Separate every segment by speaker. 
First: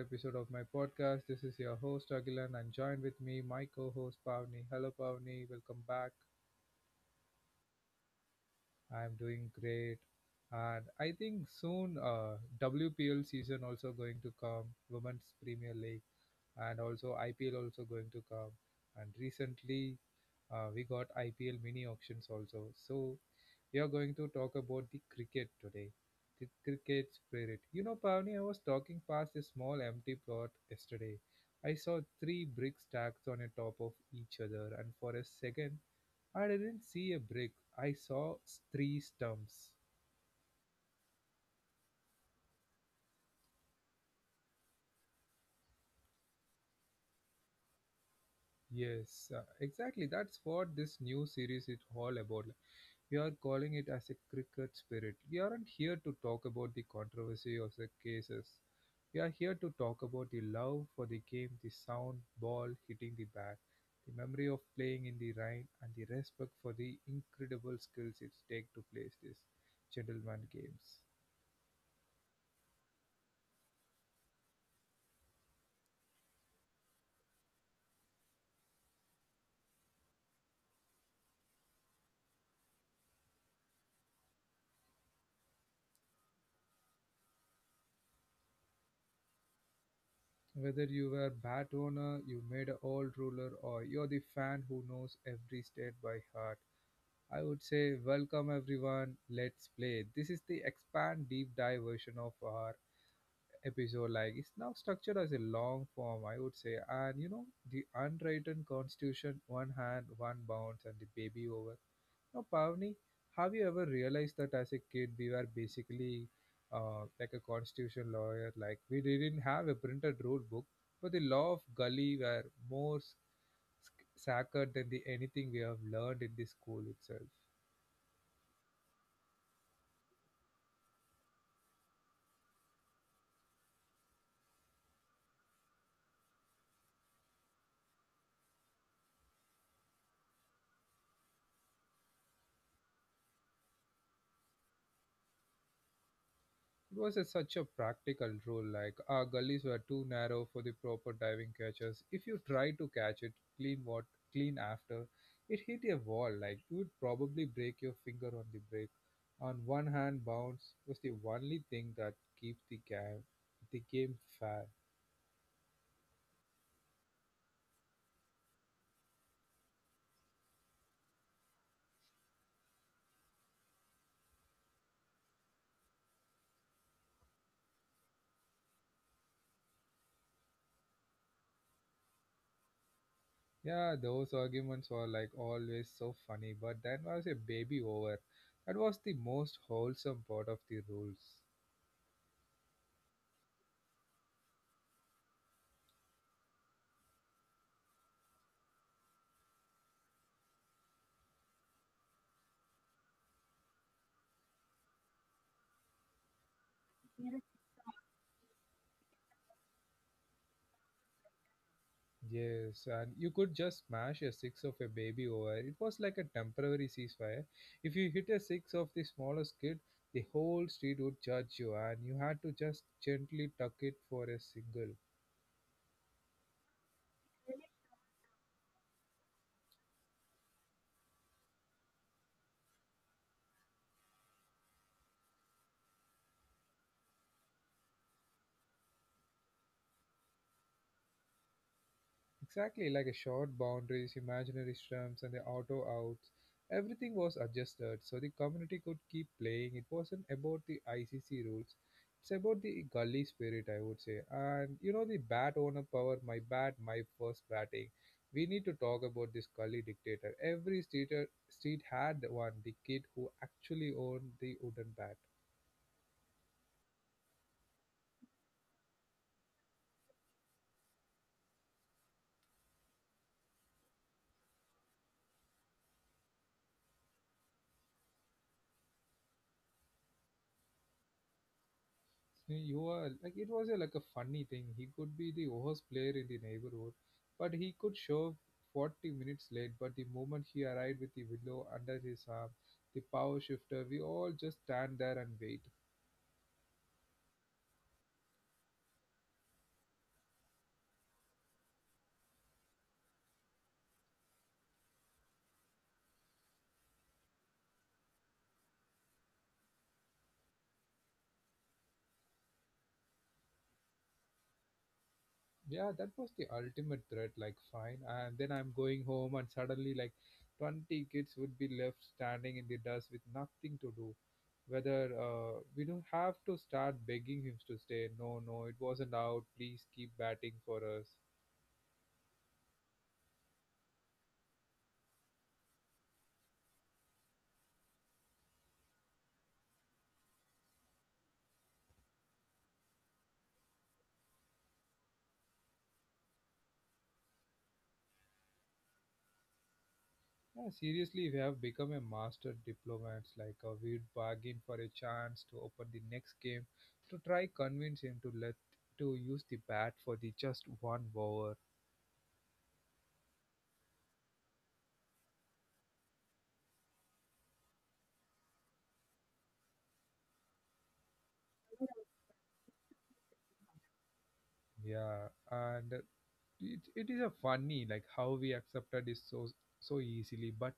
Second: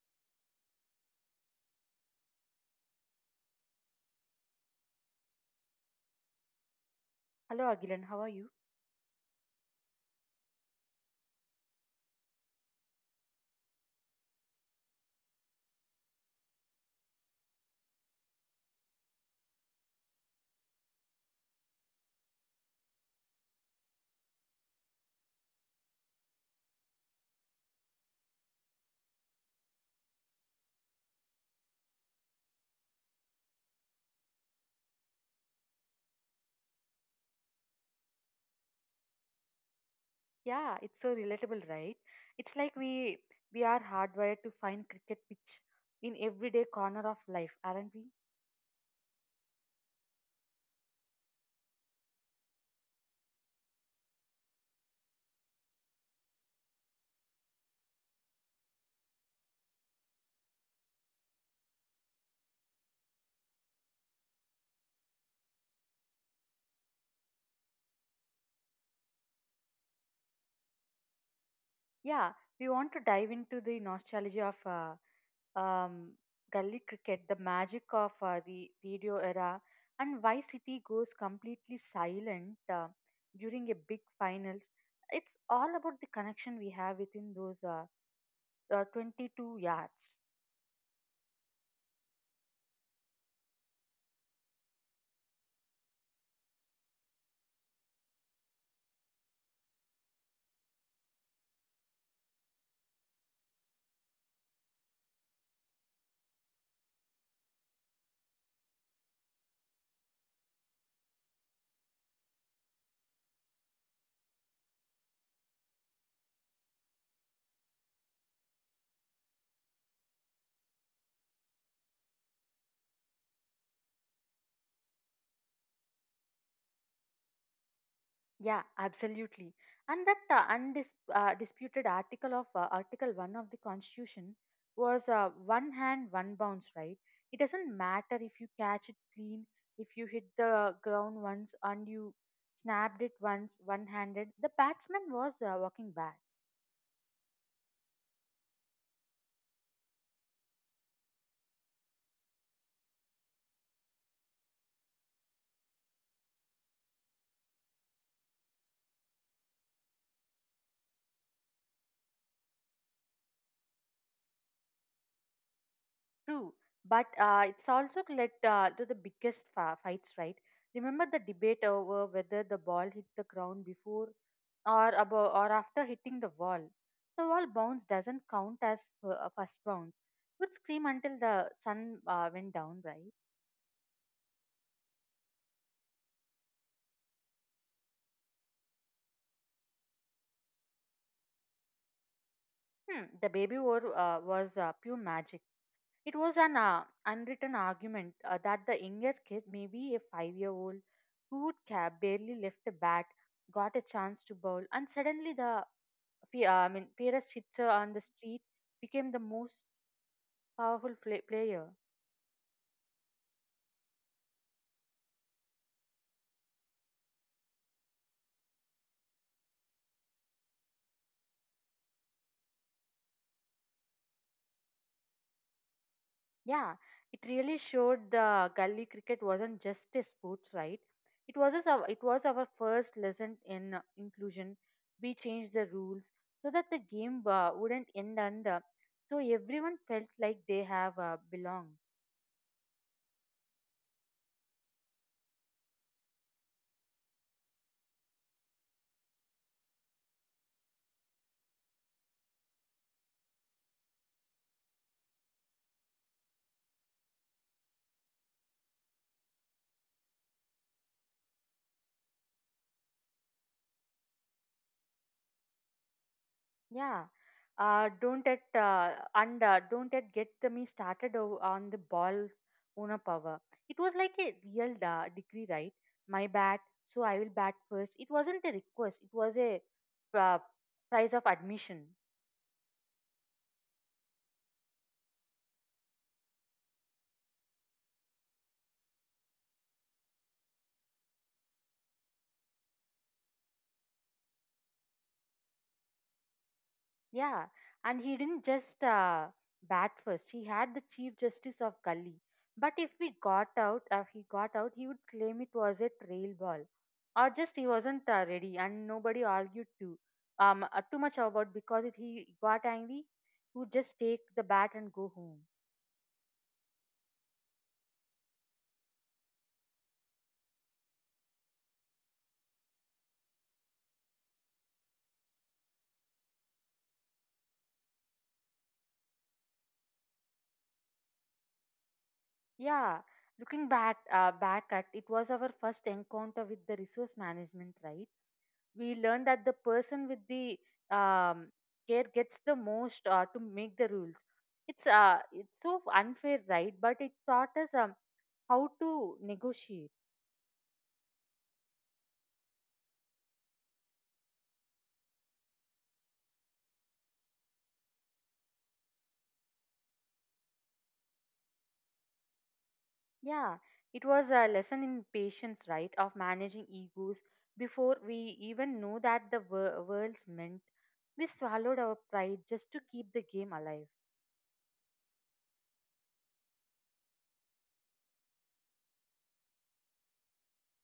Speaker 1: episode of my podcast. This is your host Agilan and joined with me my co-host Pavni. Hello Pavni, welcome back.
Speaker 2: Hello Agilan, how are you?
Speaker 1: I'm doing great. And I think soon WPL season also going to come, Women's Premier League, and also IPL also going to come. And recently we got IPL mini auctions also. So we are going to talk about the cricket today. The cricket spirit. You know, Pavni, I was talking past a small empty plot yesterday. I saw three bricks stacked on a top of each other, and for a second, I didn't see a brick. Three stumps.
Speaker 2: Yeah, it's so relatable, right? It's like we are hardwired to find cricket pitch in everyday corner of life, aren't we?
Speaker 1: Yes, exactly. That's what this new series is all about. Like, we are calling it as a cricket spirit. We aren't here to talk about the controversy of the cases. We are here to talk about the love for the game, the sound, ball hitting the bat, the memory of playing in the rain, and the respect for the incredible skills it takes to play these gentleman games.
Speaker 2: Yeah, we want to dive into the nostalgia of um, gully cricket, the magic of the radio era, and why city goes completely silent during a big finals. It's all about the connection we have within those 22 yards.
Speaker 1: Whether you were bat owner, you made an old ruler, or you're the fan who knows every state by heart, I would say welcome everyone. Let's play. This is the expand deep dive version of our episode. Like it's now structured as a long form, I would say. And you know the unwritten constitution, one hand, one bounce, and the baby over. Now, Pavni, have you ever realized that as a kid we were basically like a constitution lawyer? Like we didn't have a printed rule book, but the law of gully were more s- sacred than the anything we have learned in the school itself.
Speaker 2: Yeah, absolutely. And that undisputed disputed article of Article 1 of the Constitution was one hand, one bounce, right? It doesn't matter if you catch it clean, if you hit the ground once and you snapped it once one handed, the batsman was walking back.
Speaker 1: It was a, such a practical rule, like our gullies were too narrow for the proper diving catchers. If you tried to catch it, clean what clean after, it hit a wall, like you would probably break your finger on the break. On one hand, bounce was the only thing that keep the game fair.
Speaker 2: True, but it's also led to the biggest fights, right? Remember the debate over whether the ball hit the ground before or above or after hitting the wall. The wall bounce doesn't count as a first bounce. Would scream until the sun went down, right?
Speaker 1: Yeah, those arguments were like always so funny, but then was a baby over. That was the most wholesome part of the rules.
Speaker 2: Hmm, the baby war was pure magic. It was an unwritten argument that the younger kid, maybe a five-year-old, who would barely lift the bat, got a chance to bowl, and suddenly the I mean, Perez Chitra on the street became the most powerful player.
Speaker 1: Yes, and you could just smash a six of a baby over. It was like a temporary ceasefire. If you hit a six of the smallest kid, the whole street would judge you, and you had to just gently tuck it for a single.
Speaker 2: Yeah, it really showed the gully cricket wasn't just a sports, right? It was our it was our first lesson in inclusion. We changed the rules so that the game wouldn't end under, so everyone felt like they have belonged.
Speaker 1: Exactly like a short boundaries, imaginary stumps, and the auto outs. Everything was adjusted so the community could keep playing. It wasn't about the ICC rules. It's about the gully spirit, I would say. And you know the bat owner power, my bat, my first batting. We need to talk about this gully dictator. Street had one, the kid who actually owned the wooden bat.
Speaker 2: Yeah. Don't it get me started on the ball's owner power. It was like a real decree, right? My bat, so I will bat first. It wasn't a request. It was a uh, price of admission.
Speaker 1: So, you are like it was a, like a funny thing. He could be the worst player in the neighborhood, but he could show 40 minutes late. But the moment he arrived with the willow under his arm, the power shifter, we all just stand there and wait.
Speaker 2: Yeah, and he didn't just bat first. He had the Chief Justice of Gully. But if we got out, he got out, he would claim it was a trail ball, or just he wasn't ready, and nobody argued too, too much about because if he got angry, he would just take the bat and go home.
Speaker 1: Yeah, that was the ultimate threat. Like, fine, and then I'm going home, and suddenly, like, 20 kids would be left standing in the dust with nothing to do. Whether we don't have to start begging him to stay. No, no, it wasn't out. Please keep batting for us.
Speaker 2: Yeah, looking back, back at it was our first encounter with the resource management, right? We learned that the person with the um, care gets the most to make the rules. It's so unfair, right? But it taught us how to negotiate.
Speaker 1: Yeah, seriously, we have become a master diplomats. Like we'd bargain for a chance to open the next game to try convince him to let to use the bat for the just one over.
Speaker 2: Yeah, it was a lesson in patience, right? Of managing egos before we even knew that the world's meant. We swallowed our pride just to keep the game alive.
Speaker 1: Yeah, and it is a funny like how we accepted it so easily. But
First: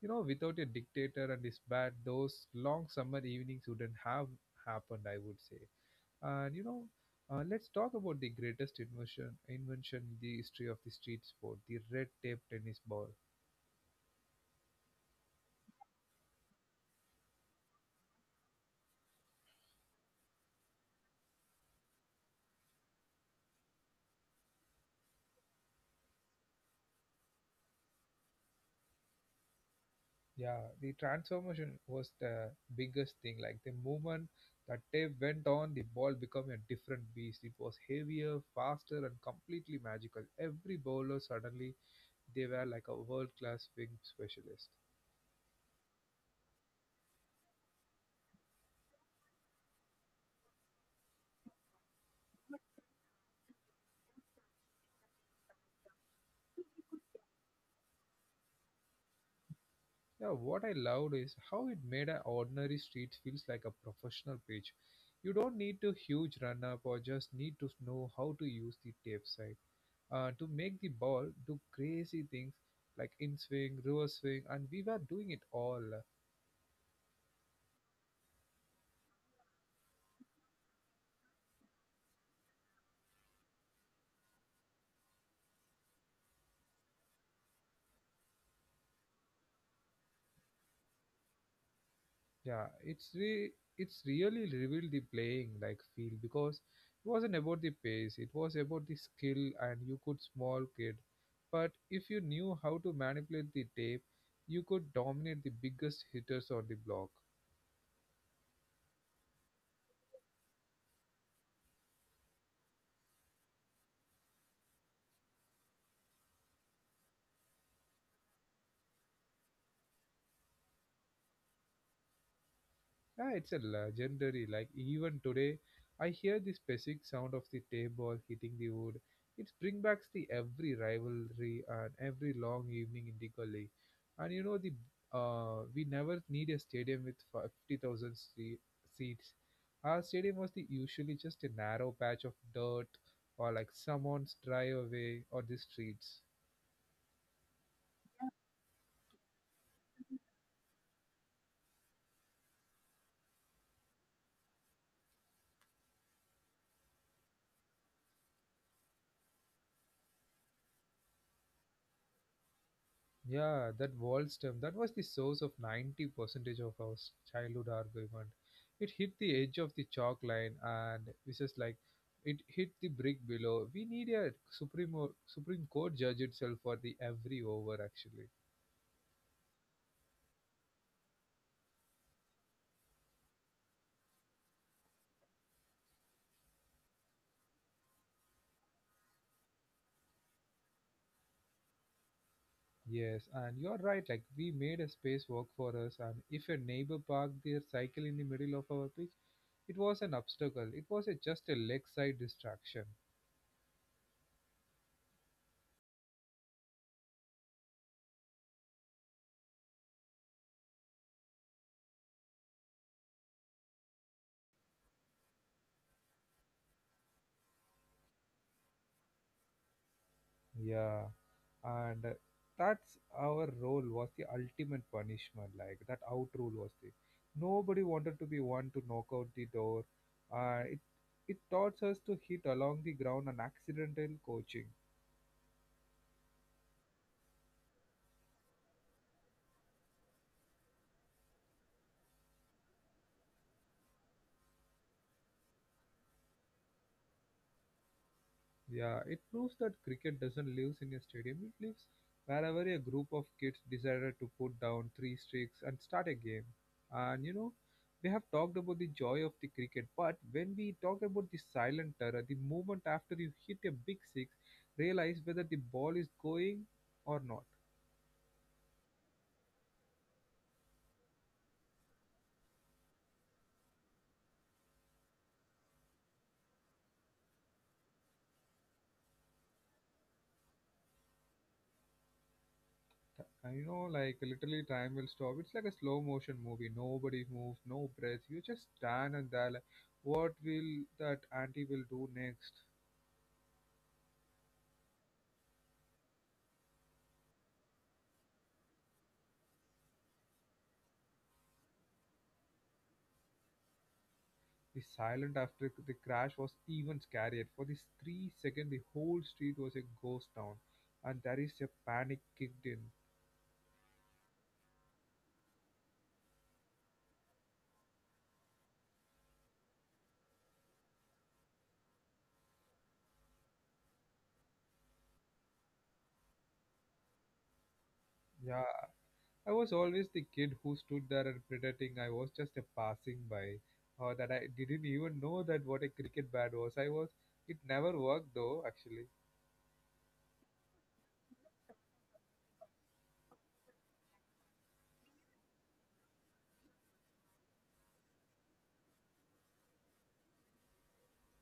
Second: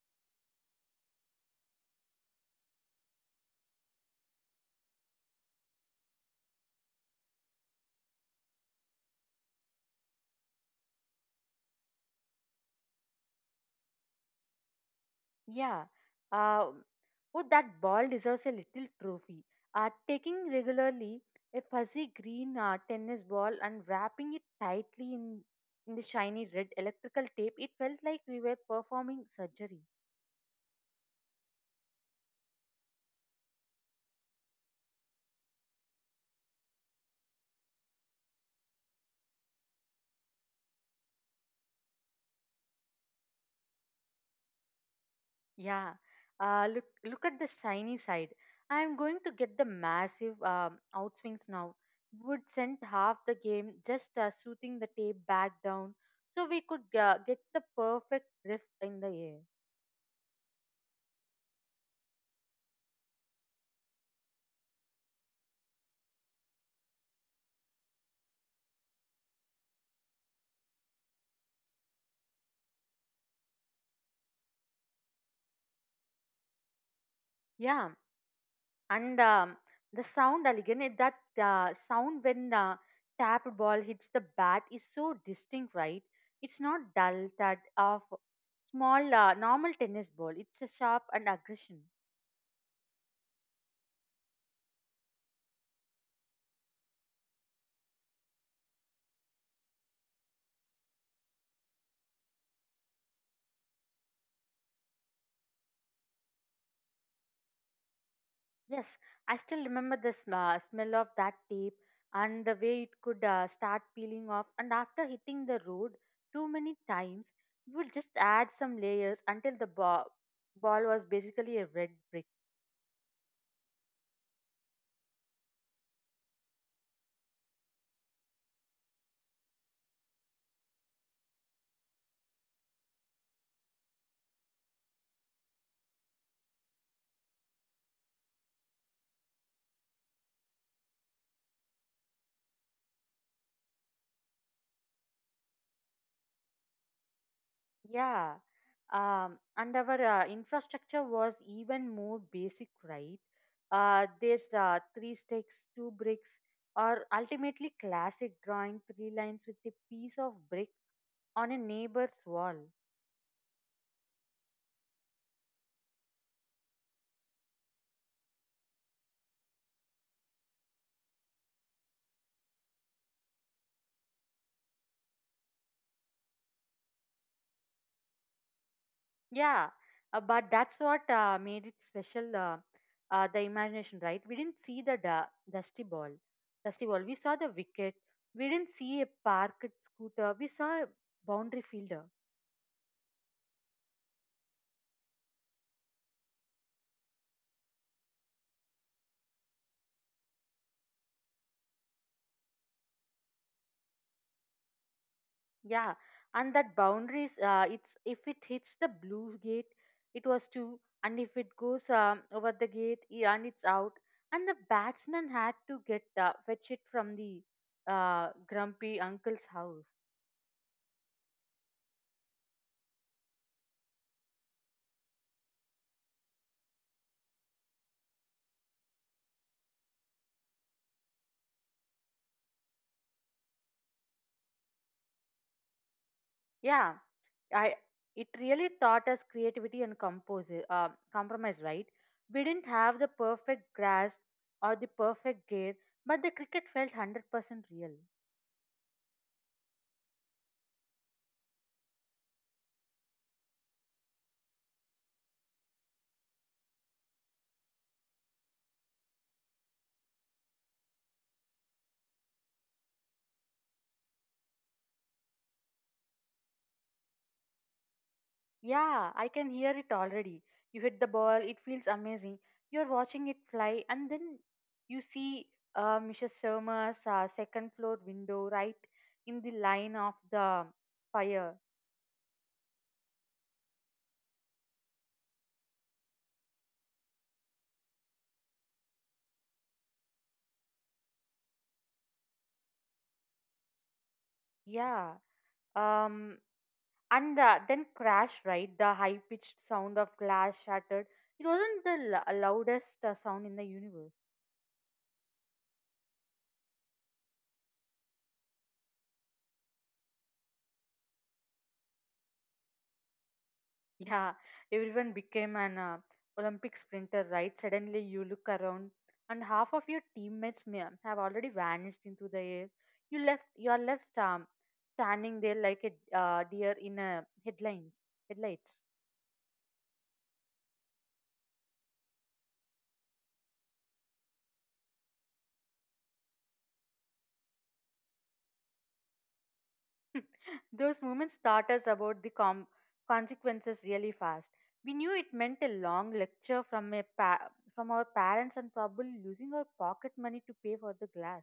Speaker 1: you know, without a dictator and his bat, those long summer evenings wouldn't have happened. I would say. And you know, let's talk about the greatest invention in the history of the street sport, the red tape tennis ball.
Speaker 2: Yeah. Um oh, that ball deserves a little trophy. Taking regularly a fuzzy green tennis ball and wrapping it tightly in the shiny red electrical tape, it felt like we were performing surgery.
Speaker 1: Yeah, the transformation was the biggest thing. Like the moment that tape went on, the ball became a different beast. It was heavier, faster, and completely magical. Every bowler suddenly they were like a world class wing specialist.
Speaker 2: Yeah. Look at the shiny side. I am going to get the massive outswings now. Would send half the game just shooting the tape back down so we could get the perfect drift in the air.
Speaker 1: Yeah, what I loved is how it made an ordinary street feels like a professional page. You don't need to huge run up or just need to know how to use the tape side to make the ball do crazy things like in swing, reverse swing, and we were doing it all.
Speaker 2: Yeah. And the sound, that sound when the tapped ball hits the bat is so distinct, right? It's not dull that of small, normal tennis ball. It's a sharp and aggression.
Speaker 1: It's really revealed the playing like feel because it wasn't about the pace, it was about the skill and you could small kid. But if you knew how to manipulate the tape, you could dominate the biggest hitters on the block.
Speaker 2: Yes, I still remember the smell of that tape and the way it could start peeling off. And after hitting the road too many times, it would just add some layers until the ball was basically a red brick.
Speaker 1: Yeah, it's a legendary. Like even today, I hear the specific sound of the table hitting the wood. It brings back the every rivalry and every long evening in the gully. And you know the we never need a stadium with 50,000 seats. Our stadium was the usually just a narrow patch of dirt or like someone's driveway or the streets.
Speaker 2: Yeah, and our infrastructure was even more basic, right? There's Three sticks, two bricks, or ultimately classic drawing three lines with a piece of brick on a neighbor's wall.
Speaker 1: Yeah, that wall stem, that was the source of 90% of childhood argument. It hit the edge of the chalk line and this is like it hit the brick below. We need a Supreme Court judge itself for the every over actually.
Speaker 2: Yeah, but that's what made it special. The imagination, right? We didn't see the dusty ball, dusty ball. We saw the wicket. We didn't see a parked scooter. We saw a boundary fielder.
Speaker 1: Yes, and you're right, like we made a space work for us and if a neighbor parked their cycle in the middle of our pitch, it was an obstacle. It was a, just a leg side distraction.
Speaker 2: Yeah, and that boundaries, it's if it hits the blue gate, it was two, and if it goes over the gate, yeah, and it's out. And the batsman had to get fetch it from the grumpy uncle's house.
Speaker 1: Yeah, and that's our role was the ultimate punishment like that out rule was the nobody wanted to be one to knock out the door uh, it it taught us to hit along the ground and accidental coaching.
Speaker 2: Yeah, I it really taught us creativity and compose compromise. Right, we didn't have the perfect grass or the perfect gate, but the cricket felt 100% real.
Speaker 1: Yeah, it proves that cricket doesn't live in a stadium, it lives wherever a group of kids decided to put down three sticks and start a game. And you know, we have talked about the joy of the cricket, but when we talk about the silent terror, the moment after you hit a big six, realize whether the ball is going or not.
Speaker 2: Yeah, I can hear it already. You hit the ball, it feels amazing. You're watching it fly, and then you see Mrs. Sharma's second floor window right in the line of the fire.
Speaker 1: You know, like literally time will stop. It's like a slow motion movie. Nobody moves, no breath. You just stand and there like, what will that auntie will do next?
Speaker 2: Yeah. Um, and then crash, right? The high pitched sound of glass shattered. It wasn't the loudest sound in the universe.
Speaker 1: The silence after the crash was even scarier. For these 3 seconds, the whole street was a ghost town, and there is a panic kicked in.
Speaker 2: Yeah, everyone became an Olympic sprinter, right? Suddenly you look around and half of your teammates may have already vanished into the air. You are left standing there like a deer in a
Speaker 1: Yeah,
Speaker 2: headlights.
Speaker 1: I was always the kid who stood there and pretending I was just a passing by, or that I didn't even know that what a cricket bat was. I was. It never worked though, actually.
Speaker 2: Those moments taught us about the consequences really fast. We knew it meant a long lecture from a from our parents and probably losing our pocket money to pay for the glass.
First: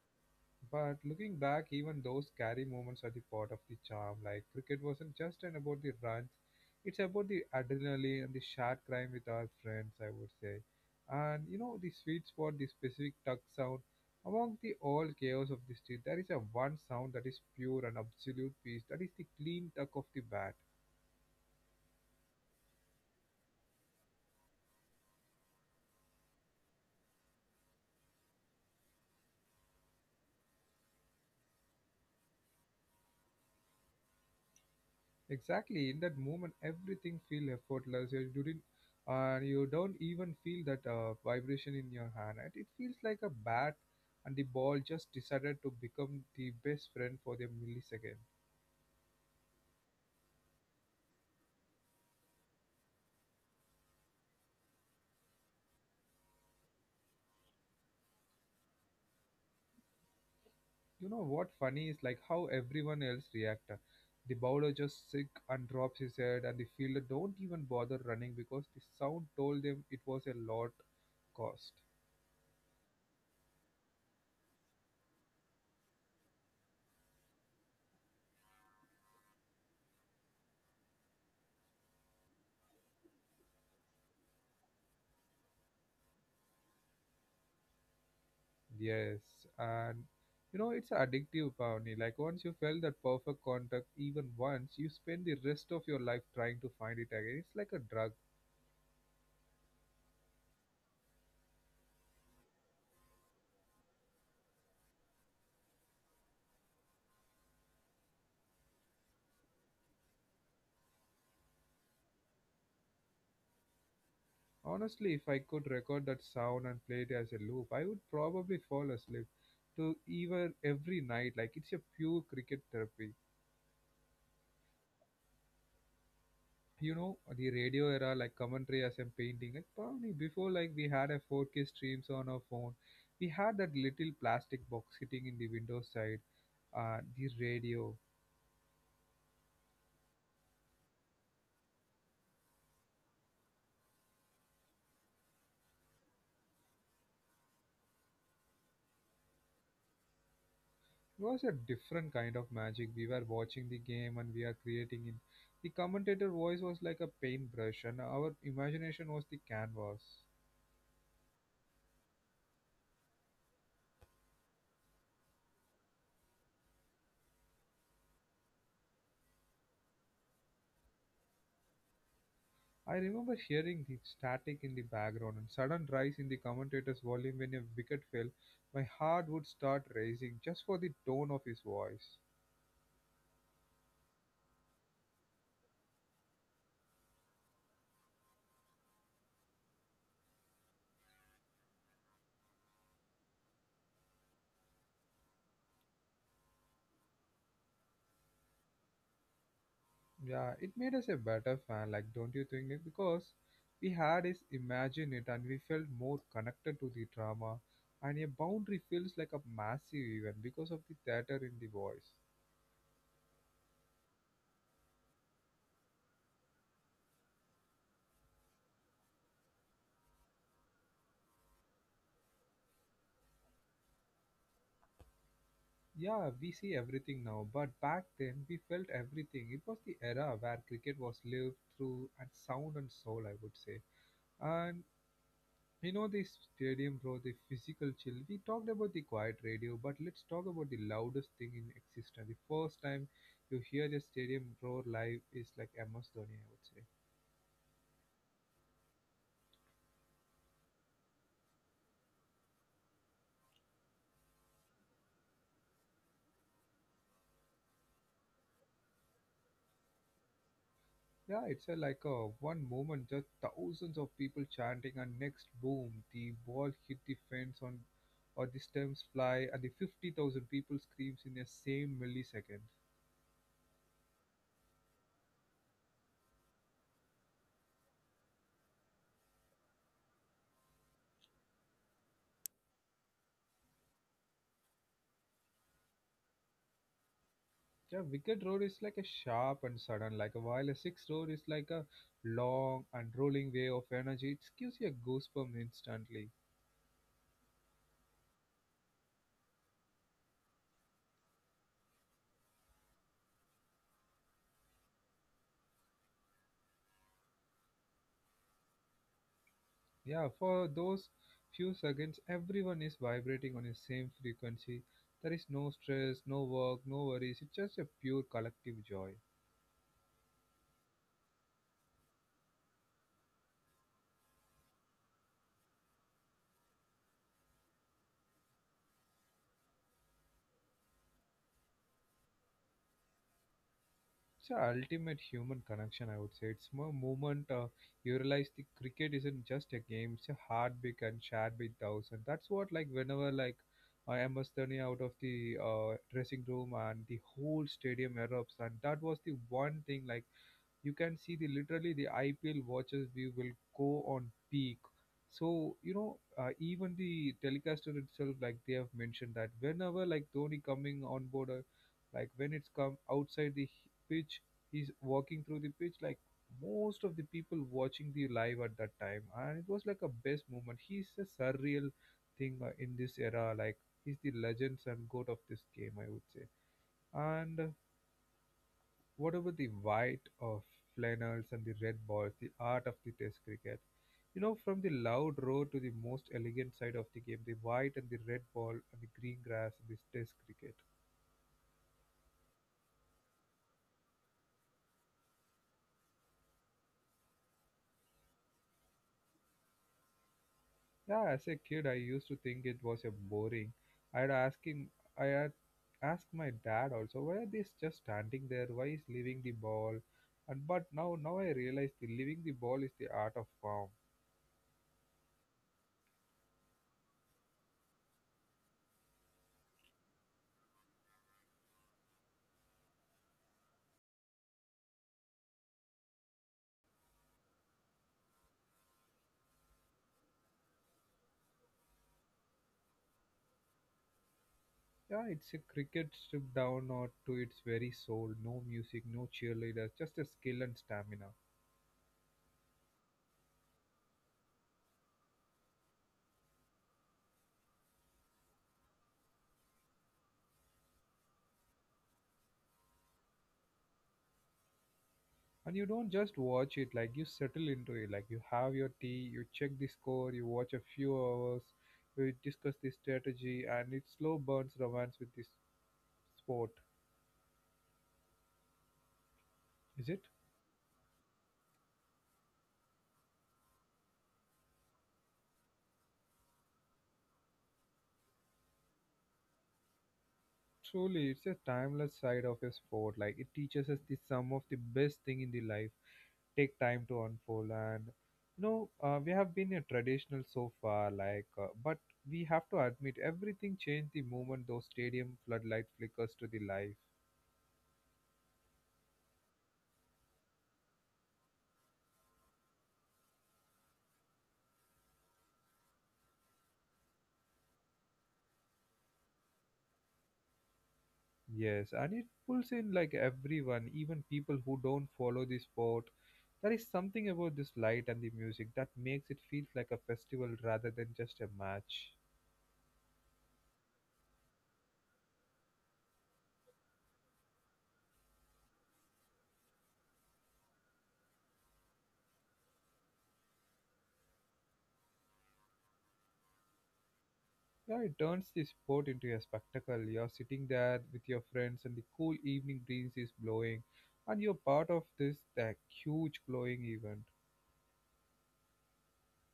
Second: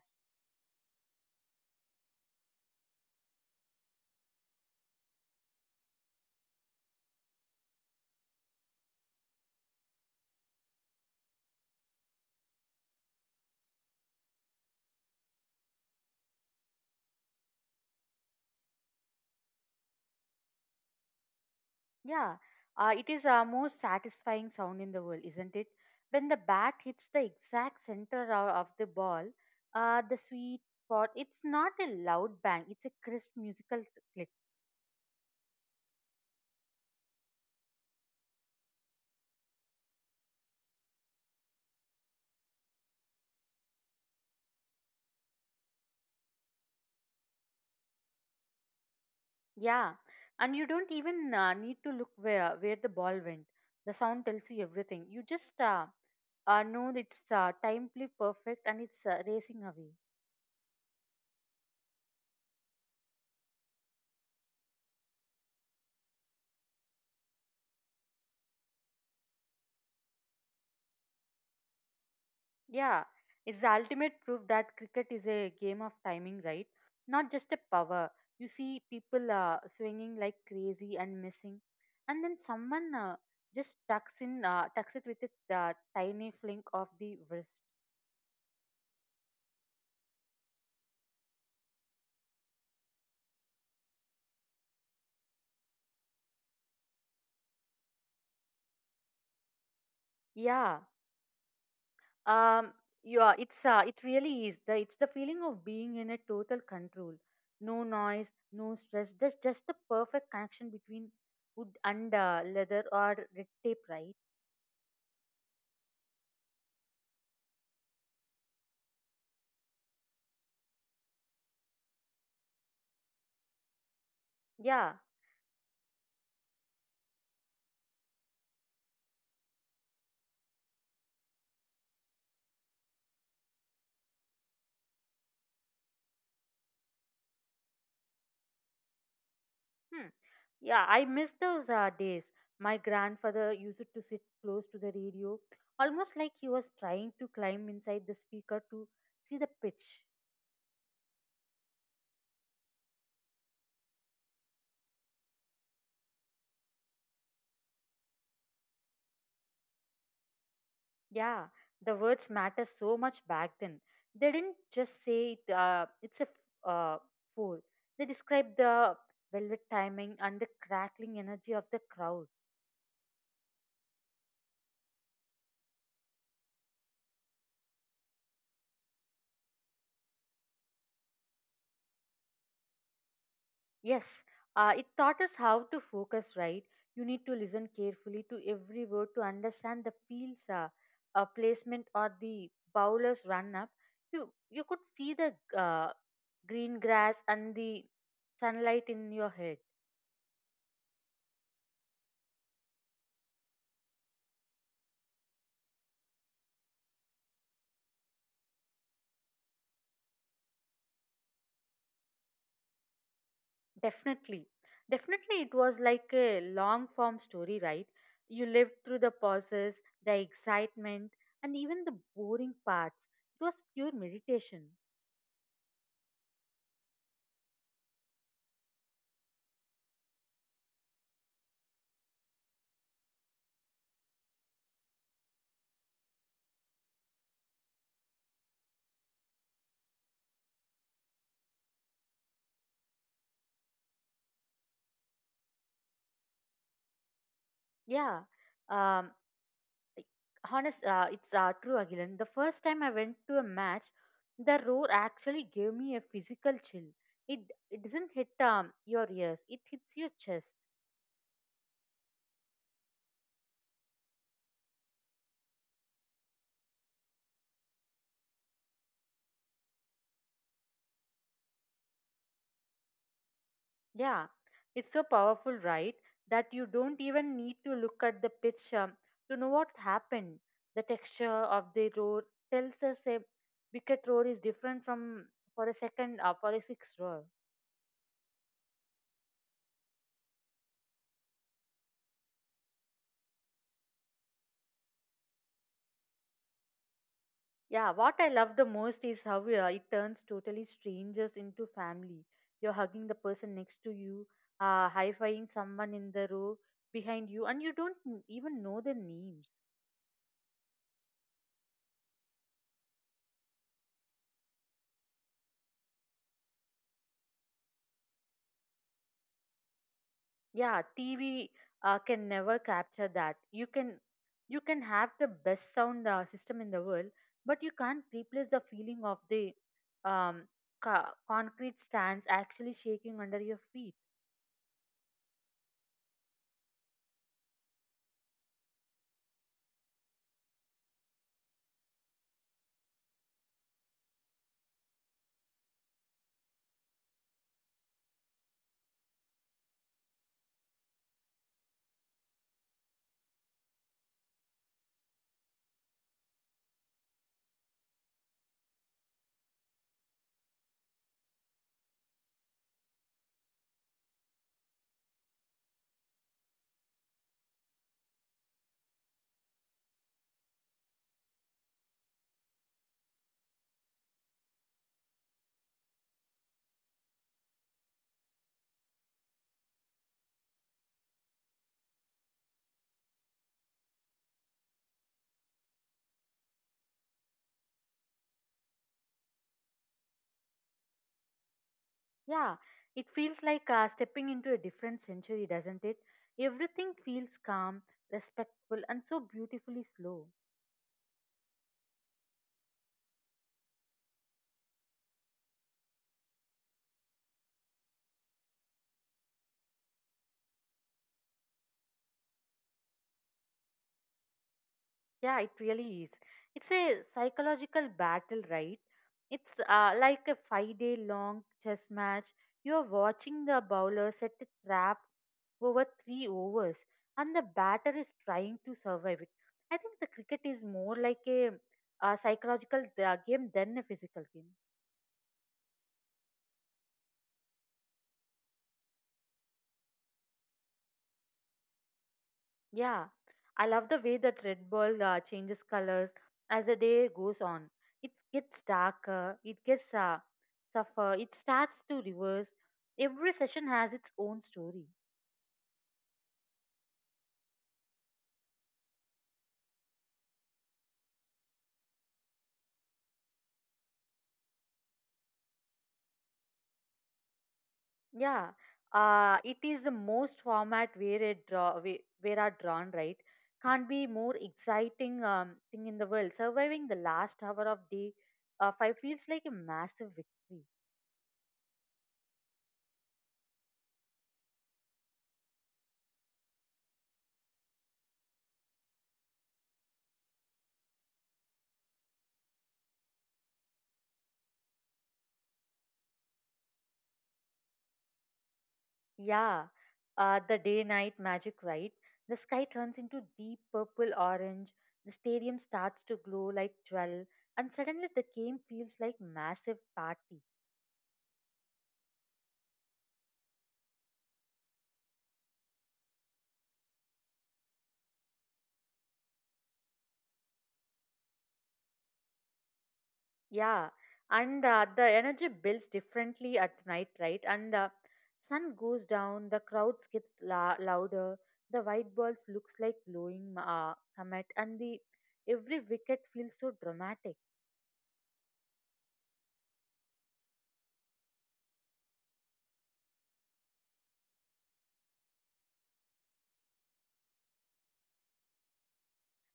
Speaker 1: But looking back, even those scary moments are the part of the charm. Like cricket wasn't just an about the runs; it's about the adrenaline and the shared crime with our friends, I would say. And you know the sweet spot, the specific tuck sound. Among the all chaos of the street, there is a one sound that is pure and absolute peace. That is the clean tuck of the bat.
Speaker 2: Yeah, it is our most satisfying sound in the world, isn't it? When the bat hits the exact center of the ball, the sweet spot, it's not a loud bang, it's a crisp musical click.
Speaker 1: Exactly. In that moment, everything feels effortless. You didn't, you don't even feel that vibration in your hand, and it feels like a bat, and the ball just decided to become the best friend for the millisecond.
Speaker 2: Yeah, and you don't even need to look where the ball went. The sound tells you everything. You just know that it's timely perfect and it's racing away.
Speaker 1: You know what? Funny is like how everyone else reacted. The bowler just sick and drops his head, and the fielder don't even bother running because the sound told them it was a lot cost.
Speaker 2: Yeah, it's the ultimate proof that cricket is a game of timing, right? Not just a power. You see people swinging like crazy and missing, and then someone tucks it with a tiny fling of the wrist.
Speaker 1: Yes, and you know it's addictive, Pavni. Like once you felt that perfect contact, even once, you spend the rest of your life trying to find it again. It's like a drug.
Speaker 2: Yeah, um, it really is. It's the feeling of being in a total control. No noise, no stress. There's just the perfect connection between wood and leather or red tape, right?
Speaker 1: Honestly, if I could record that sound and play it as a loop, I would probably fall asleep to even every night. Like it's a pure cricket therapy.
Speaker 2: Yeah.
Speaker 1: You know the radio era, like commentary as I'm painting. Like Pavni, before like we had a 4K streams on our phone, we had that little plastic box sitting in the window side the radio.
Speaker 2: Hmm. Yeah, I miss those days. My grandfather used to sit close to the radio, almost like he was trying to climb inside the speaker to see the pitch.
Speaker 1: It was a different kind of magic. We were watching the game and we are creating it. The commentator voice was like a paintbrush, and our imagination was the canvas.
Speaker 2: Yeah, the words matter so much back then. They didn't just say it, uh, fool. They described the velvet timing and the crackling energy of the crowd.
Speaker 1: I remember hearing the static in the background and sudden rise in the commentator's volume when a wicket fell. My heart would start racing just for the tone of his voice.
Speaker 2: Yes, it taught us how to focus, right? You need to listen carefully to every word to understand the field's placement or the bowler's run up. You could see the uh, green grass and the sunlight in your head.
Speaker 1: Yeah, it made us a better fan, like don't you think? Nick? Because we had is imagine it and we felt more connected to the drama and a boundary feels like a massive event because of the theater in the voice.
Speaker 2: Definitely, definitely, it was like a long form story, right? You lived through the pauses, the excitement, and even the boring parts. It was pure meditation.
Speaker 1: Yeah, we see everything now, but back then we felt everything. It was the era where cricket was lived through and sound and soul, I would say. And you know the stadium brought the physical chill. We talked about the quiet radio, but let's talk about the loudest thing in existence. The first time you hear the stadium roar live is like MS Dhoni, I would say.
Speaker 2: Yeah. Um, like, honest it's True again, the first time I went to a match the roar actually gave me a physical chill. It it doesn't hit your ears, it hits your chest.
Speaker 1: Yeah, it's a, like a one moment, just thousands of people chanting, and next boom, the ball hit the fence on, or the stems fly, and the 50,000 people screams in the same millisecond.
Speaker 2: Yeah, it's so powerful, right, that you don't even need to look at the pitch to know what happened. The texture of the roar tells us a wicket roar is different from for a six roar.
Speaker 1: Yeah, wicked road is like a sharp and sudden, like a while a six road is like a long and rolling wave of energy. It gives you a goosebump instantly.
Speaker 2: Yeah, what I love the most is how it turns totally strangers into family. You're hugging the person next to you, high fiving someone in the row behind you, and you don't even know their names.
Speaker 1: Yeah, for those few seconds, everyone is vibrating on the same frequency. There is no stress, no work, no worries. It's just a pure collective joy.
Speaker 2: Yeah, TV can never capture that. You can have the best sound system in the world, but you can't replace the feeling of the um, concrete stands actually shaking under your feet.
Speaker 1: It's an ultimate human connection, I would say. It's more moment you realize the cricket isn't just a game; it's a heartbeat and shared with those. And that's what, like, whenever like I am turning out of the dressing room and the whole stadium erupts, and that was the one thing like you can see the literally the IPL watches we will go on peak. So you know, even the telecaster itself, like they have mentioned that whenever like Dhoni coming on board, like when it's come outside the pitch, he's walking through the pitch. Like most of the people watching the live at that time, and it was like a best moment. He's a surreal thing in this era. Like he's the legends and goat of this game, I would say. And whatever the white of flannels and the red balls, the art of the test cricket. You know, from the loud row to the most elegant side of the game, the white and the red ball and the green grass and this test cricket.
Speaker 2: Yeah, it feels like stepping into a different century, doesn't it? Everything feels calm, respectful, and so beautifully slow.
Speaker 1: Yeah, as a kid, I used to think it was a boring. I'd asking, I had asked my dad also, why are these just standing there? Why is leaving the ball? And but now, now I realize the leaving the ball is the art of form.
Speaker 2: Yeah, it really is. It's a psychological battle, right? It's like a 5 day long chess match. You're watching the bowler set a trap over three overs, and the batter is trying to survive it. I think the cricket is more like psychological game than a physical game.
Speaker 1: Yeah, it's a cricket stripped down or to its very soul. No music, no cheerleaders, just a skill and stamina.
Speaker 2: Yeah, I love the way that Red Bull changes colors as the day goes on. It gets darker, it gets suffer, it starts to reverse. Every session has its own story.
Speaker 1: And you don't just watch it, like you settle into it. Like you have your tea, you check the score, you watch a few hours, you discuss the strategy, and it slow burns romance with this sport.
Speaker 2: Yeah, it is the
Speaker 1: Is it?
Speaker 2: most format where it draw where are drawn right. Can't be more exciting thing in the world. Surviving the last hour of day five feels like a massive victory.
Speaker 1: Truly, it's a timeless side of a sport. Like it teaches us the sum of the best thing in the life. Take time to unfold and you know we have been a traditional so far like but we have to admit everything changed the moment those stadium floodlight flickers to the life.
Speaker 2: Yeah, the day night magic, right? The sky turns into deep purple orange, the stadium starts to glow like jewel, and suddenly the game feels like massive party.
Speaker 1: Yes, and it pulls in like everyone, even people who don't follow the sport. There is something about this light and the music that makes it feel like a festival rather than just a match.
Speaker 2: Yeah, and the energy builds differently at night, right? And the sun goes down, the crowds gets louder, the white balls looks like glowing comet, and the every wicket feels so dramatic.
Speaker 1: Yeah, it turns the sport into a spectacle. You're sitting there with your friends, and the cool evening breeze is blowing, and you're part of this that huge glowing event.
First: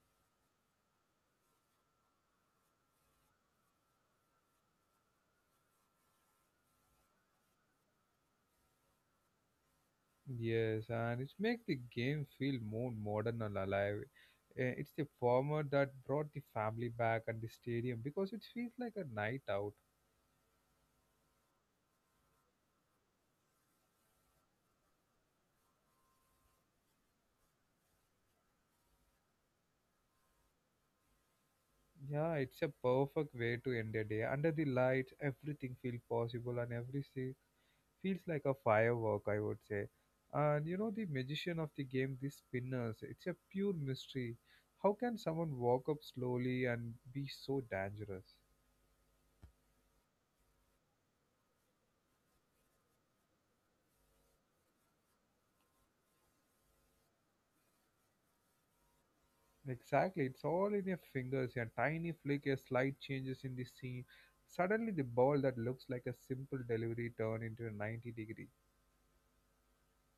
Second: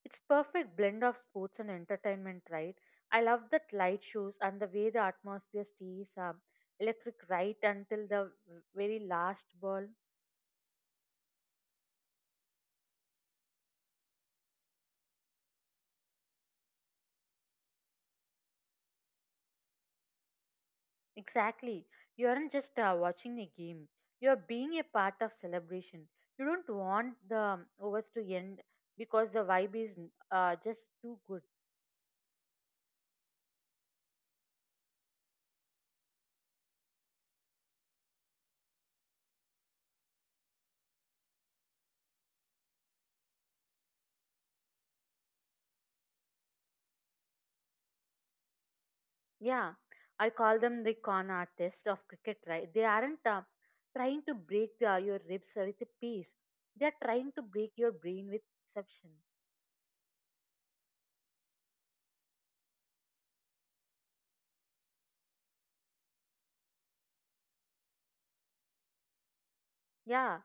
Speaker 2: It's perfect blend of sports and entertainment, right? I love that light shows and the way the atmosphere stays electric right until the very last ball.
Speaker 1: Yes, and it makes the game feel more modern and alive. Eh, it's the former that brought the family back at the stadium because it feels like a night out.
Speaker 2: Exactly. You aren't just watching a game. You're being a part of celebration. You don't want the overs to end because the vibe is just too good.
Speaker 1: Yeah, it's a perfect way to end a day. Under the lights, everything feels possible, and every feels like a firework, I would say. And you know, the magician of the game, the spinners, it's a pure mystery. How can someone walk up slowly and be so dangerous?
Speaker 2: Yeah, I call them the con artists of cricket, right? They aren't trying to break your ribs with a piece. They're trying to break your brain with perception.
Speaker 1: Exactly, it's all in your fingers. A tiny flick, a slight changes in the scene. Suddenly, the ball that looks like a simple delivery turn into a 90 degree.
Speaker 2: Yeah,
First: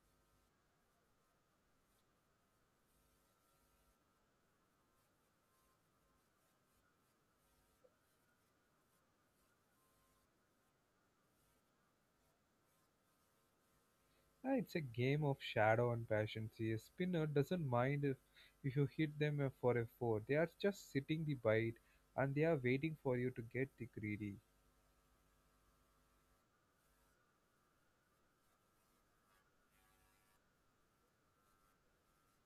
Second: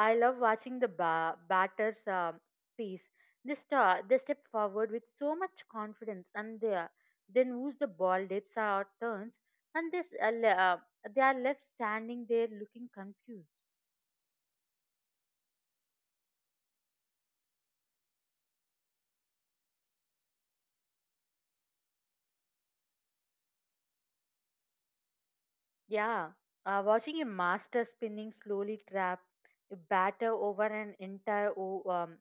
Speaker 2: I love watching the batters piece. They step forward with so much confidence and they then lose the ball dips or turns and this, they are left standing there looking confused.
Speaker 1: Ah, it's a game of shadow and passion. See, a spinner doesn't mind if you hit them for a four. They are just sitting the bite and they are waiting for you to get the greedy.
Speaker 2: Yeah, watching a master spinning slowly trap a batter over an entire o- um,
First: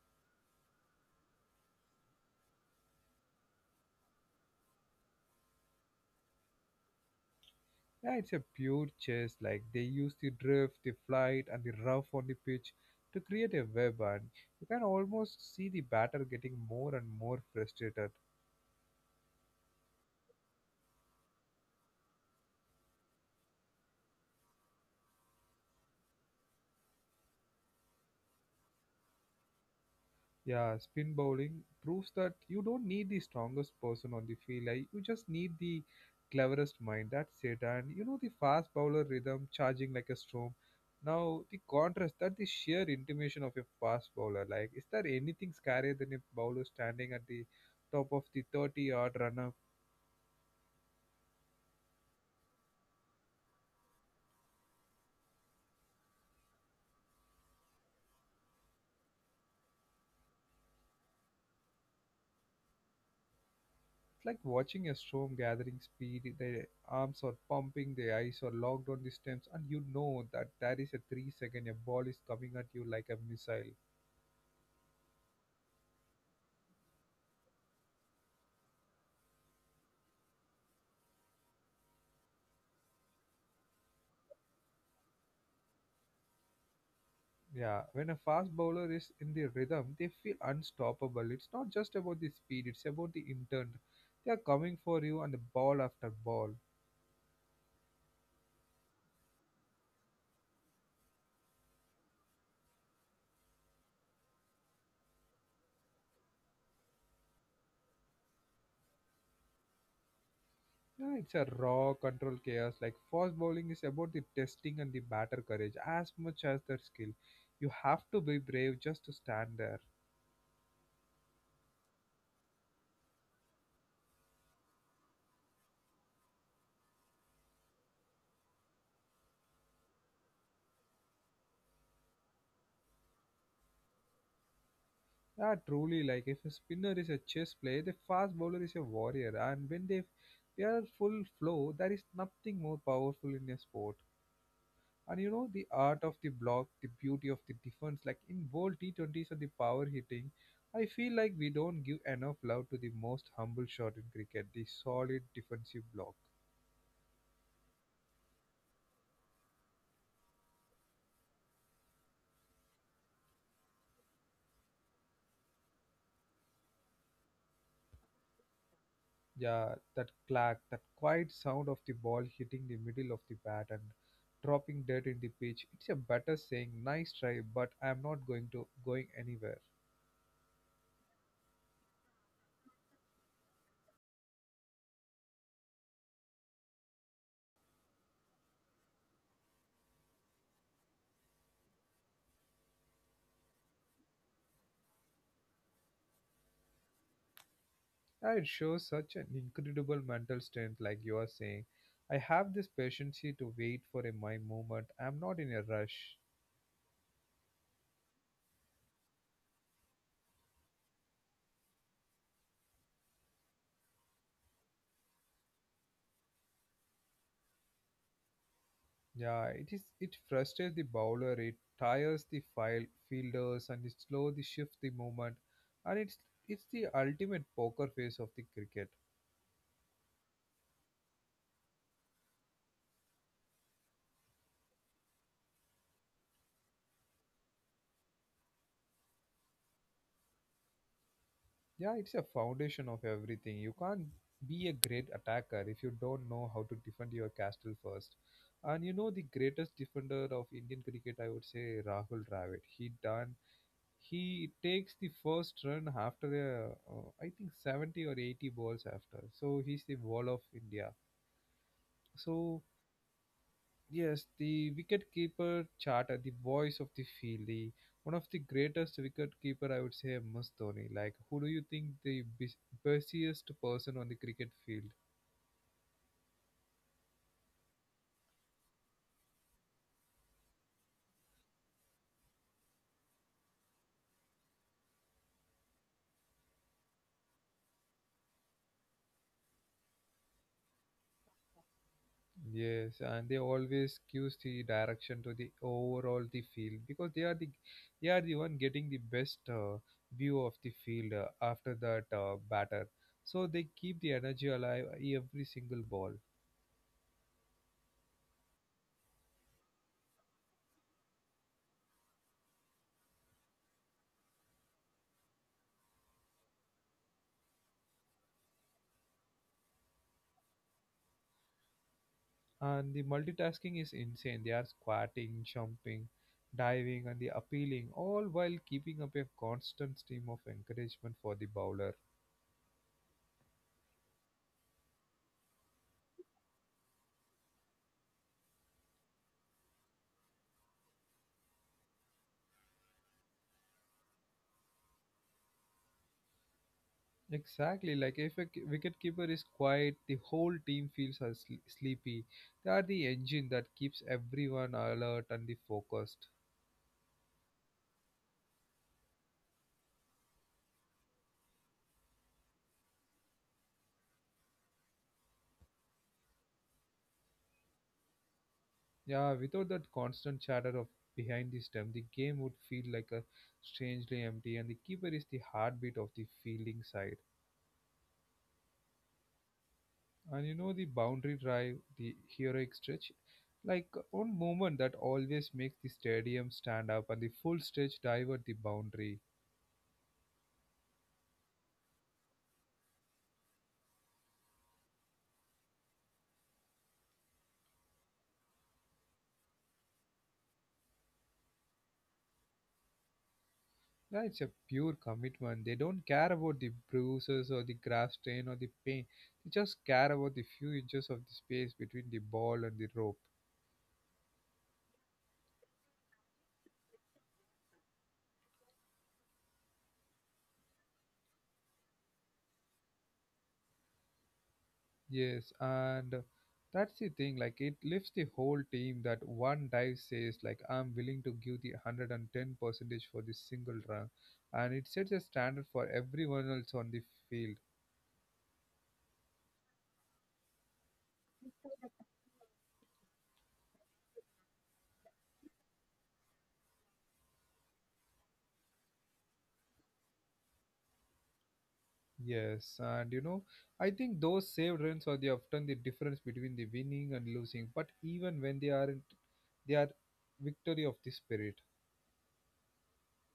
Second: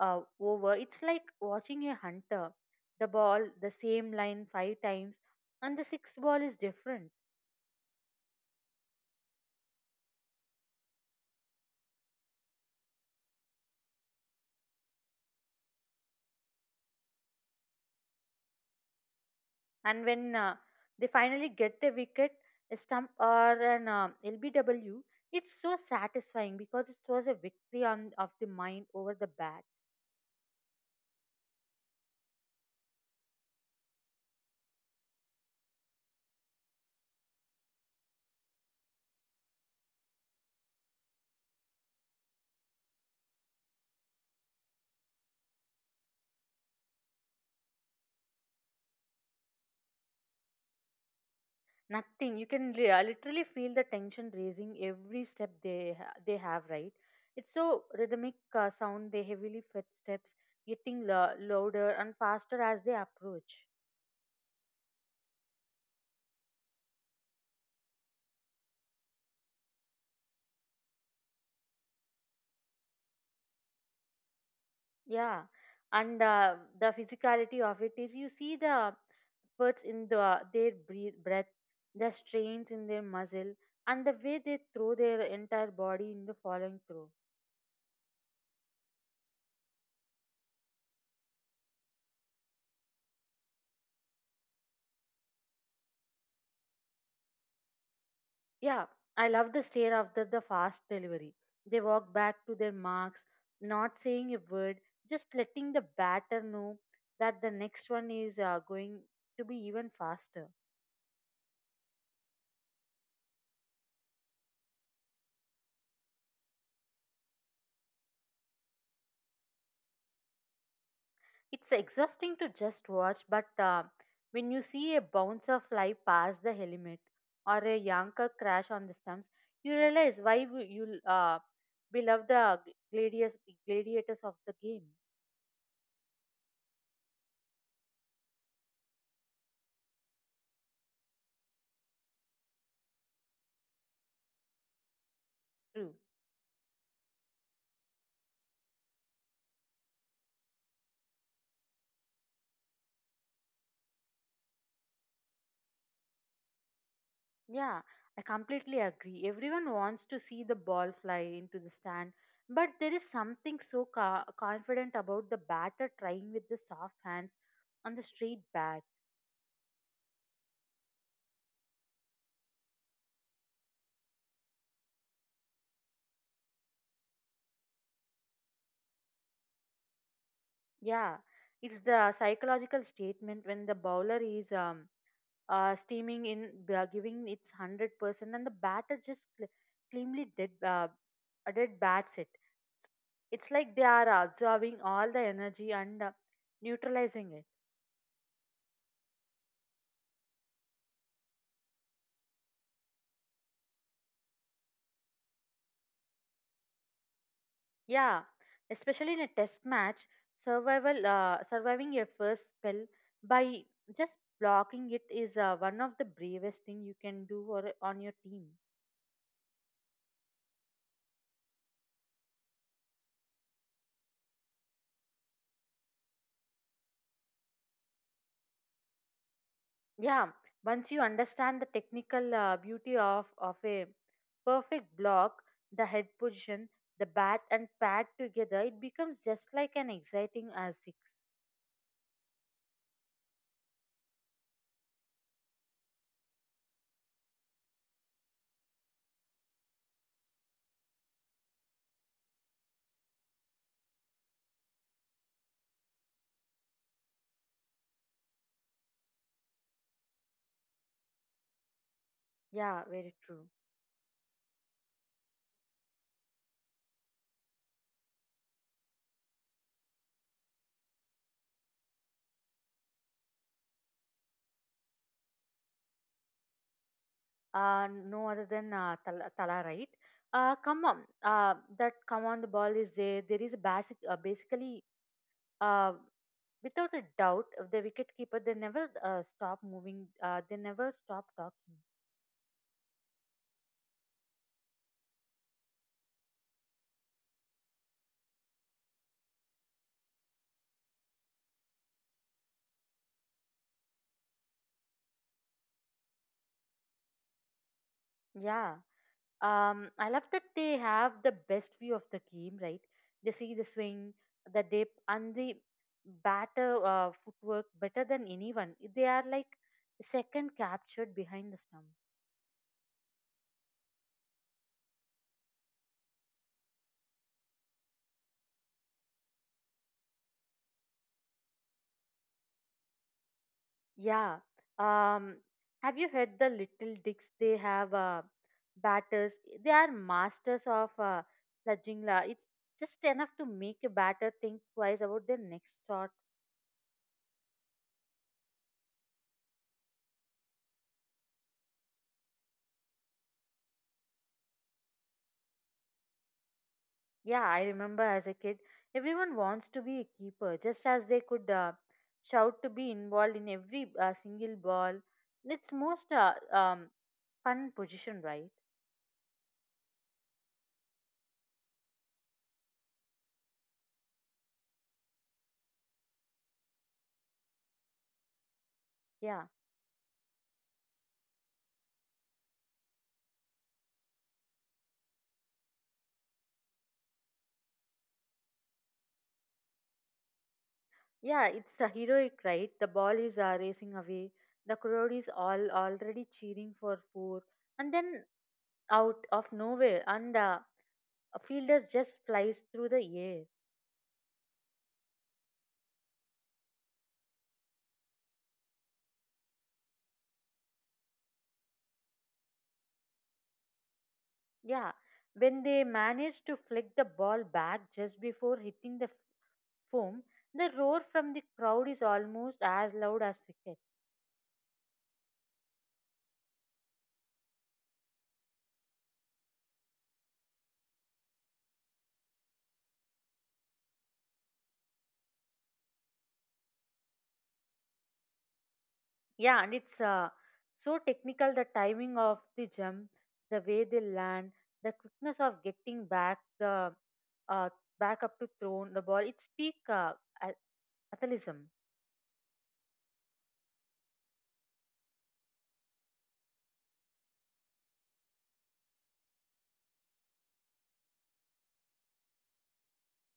Speaker 2: uh, over, it's like watching a hunter. The ball, the same line five times, and the sixth ball is different.
Speaker 1: Yeah, it's a pure chess. Like they use the drift, the flight, and the rough on the pitch to create a web, and you can almost see the batter getting more and more frustrated.
Speaker 2: And when they finally get the wicket, a stump or an LBW, it's so satisfying because it was a victory on of the mind over the bat.
Speaker 1: Yeah, spin bowling proves that you don't need the strongest person on the field. Like, you just need the cleverest mind. That's it. And you know the fast bowler rhythm, charging like a storm. Now the contrast, that the sheer intimidation of a fast bowler. Like, is there anything scarier than a bowler standing at the top of the 30-yard runner?
Speaker 2: Nothing. You can literally feel the tension raising every step they have. Right. It's so rhythmic sound. They heavily footsteps getting louder and faster as they approach.
Speaker 1: It's like watching a storm gathering speed. Their arms are pumping, their eyes are locked on the stems, and you know that there is a 3 second a ball is coming at you like a missile.
Speaker 2: Yeah, and the physicality of it is you see the efforts in the their breath, the strains in their muscle, and the way they throw their entire body in the following throw.
Speaker 1: Yeah, when a fast bowler is in the rhythm, they feel unstoppable. It's not just about the speed, it's about the intent. They are coming for you and the ball after ball.
Speaker 2: Yeah, I love the stare after the fast delivery. They walk back to their marks, not saying a word, just letting the batter know that the next one is going to be even faster.
Speaker 1: Yeah, it's a raw control chaos. Like fast bowling is about the testing and the batter courage as much as their skill. You have to be brave just to stand there.
Speaker 2: It's exhausting to just watch, but when you see a bouncer fly past the helmet or a yanker crash on the stumps, you realize why we love the gladiators, gladiators of the game.
Speaker 1: Yeah, truly. Like if a spinner is a chess player, the fast bowler is a warrior, and when they are full flow, there is nothing more powerful in a sport. And you know the
Speaker 2: True.
Speaker 1: art of the block, the beauty of the defense. Like in World T20s or the power hitting, I feel like we don't give enough love to the most humble shot in cricket, the solid defensive block.
Speaker 2: Yeah, I completely agree. Everyone wants to see the ball fly into the stand, but there is something so confident about the batter trying with the soft hands on the straight bat.
Speaker 1: Yeah, that clack, that quiet sound of the ball hitting the middle of the bat and dropping dead in the pitch. It's a batter saying, "Nice try, but I'm not going to going anywhere."
Speaker 2: Yeah, it's the psychological statement when the bowler is steaming in, giving its 100%, and the batter just cleanly dead bats it. It's like they are absorbing all the energy and neutralizing it.
Speaker 1: Yeah, it shows such an incredible mental strength, like you are saying. I have this patience here to wait for a my moment. I'm not in a rush.
Speaker 2: Yeah, especially in a test match, survival surviving your first spell by just blocking it is one of the bravest thing you can do or, on your team.
Speaker 1: Yeah, it is. It frustrates the bowler. It tires the file fielders, and it slows the shift the moment, and it's the ultimate poker face of the cricket.
Speaker 2: Yeah, once you understand the technical beauty of a perfect block, the head position, the bat and pad together, it becomes just like an exciting six.
Speaker 1: Yeah, it's a foundation of everything. You can't be a great attacker if you don't know how to defend your castle first. And you know the greatest defender of Indian cricket, I would say Rahul Dravid. He done. He takes the first run after I think 70 or 80 balls after. So he's the wall of India. So
Speaker 2: Yeah, very true.
Speaker 1: yes, the wicketkeeper Chata, the voice of the field, the one of the greatest wicketkeeper I would say must Dhoni. Like, who do you think the busiest person on the cricket field?
Speaker 2: No other than Tala, Tala, right? Come on, that come on the ball is there. There is a basically, uh, without a doubt, of the wicketkeeper they never stop moving. They never stop talking.
Speaker 1: Yes, and they always gives the direction to the overall the field because they are the one getting the best view of the field after that batter. So they keep the energy alive every single ball.
Speaker 2: Yeah. I love that they have the best view of the game, right? They see the swing, the dip, and the batter footwork better than anyone. They are like second captured behind the stump.
Speaker 1: And the multitasking is insane. They are squatting, jumping, diving, and the appealing, all while keeping up a constant stream of encouragement for the bowler.
Speaker 2: Yeah. Um, have you heard the little dicks? They have batters. They are masters of sludging. It's just enough to make a batter think twice about their next shot.
Speaker 1: Exactly, like if a wicketkeeper is quiet, the whole team feels are sleepy. They are the engine that keeps everyone alert and the focused.
Speaker 2: Yeah, I remember as a kid, everyone wants to be a keeper, just as they could shout to be involved in every single ball. It's most fun position, right?
Speaker 1: Yeah, without that constant chatter of behind the stump, the game would feel like a strangely empty, and the keeper is the heartbeat of the fielding side.
Speaker 2: Yeah.
Speaker 1: And you know the boundary drive, the heroic stretch, like one movement that always makes the stadium stand up and the full stretch divert the boundary.
Speaker 2: Yeah, it's a heroic, right? The ball is racing away. The crowd is all already cheering for four, and then out of nowhere, and a fielder just flies through the air.
Speaker 1: Yeah, it's a pure commitment. They don't care about the bruises or the grass stain or the pain. They just care about the few inches of the space between the ball and the rope.
Speaker 2: Yeah, when they manage to flick the ball back just before hitting the foam, the roar from the crowd is almost as loud as cricket.
Speaker 1: Yes, and that's the thing. Like it lifts the whole team that one dive says like I'm willing to give the 110 percentage for this single run, and it sets a standard for everyone else on the field.
Speaker 2: Yeah, and it's so technical the timing of the jump, the way they land, the quickness of getting back the uh, back up to thrown the ball. It's peak a- athleticism.
Speaker 1: Yes, and you know I think those saved runs are the often the difference between the winning and losing. But even when they aren't, they are victory of the spirit.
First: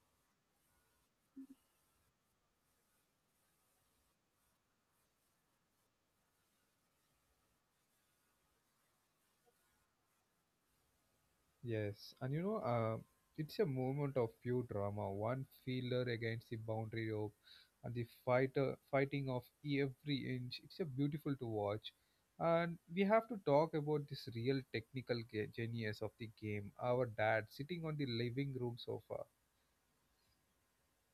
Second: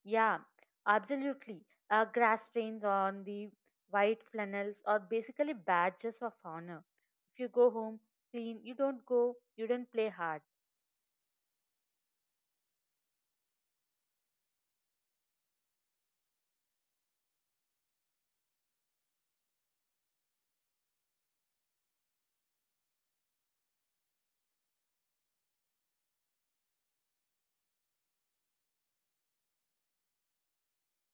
Speaker 2: Yeah, absolutely. Grass stains on the white flannels are basically badges of honor. If you go home clean, you don't play hard.
Speaker 1: Yes, and you know, it's a moment of pure drama. One fielder against the boundary rope, and the fighter fighting of every inch. It's a beautiful to watch, and we have to talk about this real technical genius of the game. Our dad sitting on the living room sofa.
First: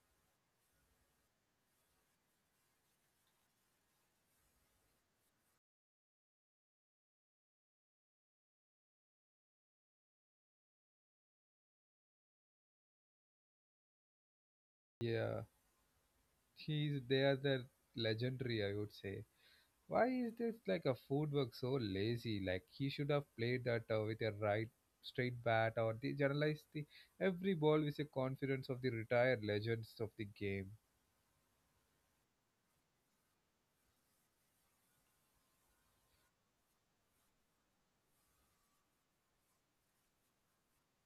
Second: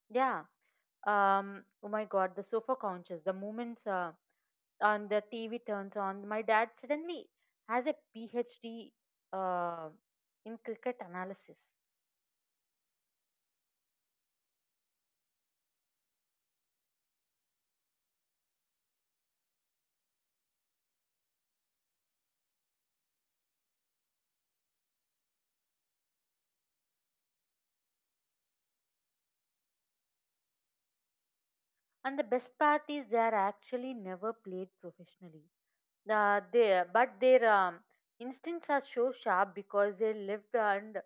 Speaker 2: Yeah. Oh my God, the sofa couches, the moments. On the TV turns on, my dad suddenly has a PhD uh, in cricket analysis.
Speaker 1: Yeah, he's they are the legendary, I would say. Why is this like a footwork so lazy? Like he should have played that with a right straight bat or they generalize the every ball with a confidence of the retired legends of the game.
Speaker 2: And the best part is they are actually never played professionally. But their instincts are so sharp because they lived and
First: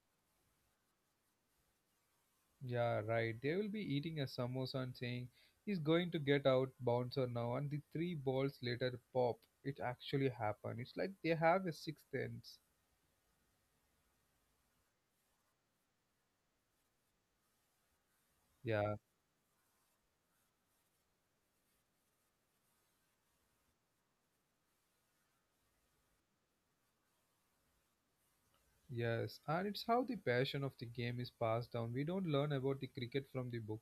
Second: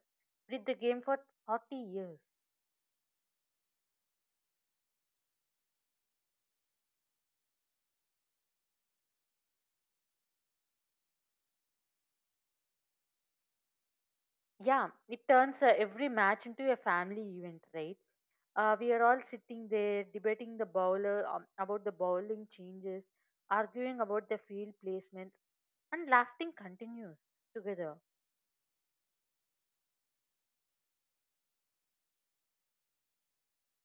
Speaker 2: with the game for 40 years.
Speaker 1: Yeah, right. They will be eating a samosa and saying he's going to get out bouncer now, and the three balls later pop. It actually happened. It's like they have a sixth sense.
Speaker 2: Yeah, it turns every match into a family event, right? We
Speaker 1: Yeah.
Speaker 2: are all sitting there debating the bowler about the bowling changes, arguing about the field placements, and laughing continues together.
Speaker 1: Yes, and it's how the passion of the game is passed down. We don't learn about the cricket from the book.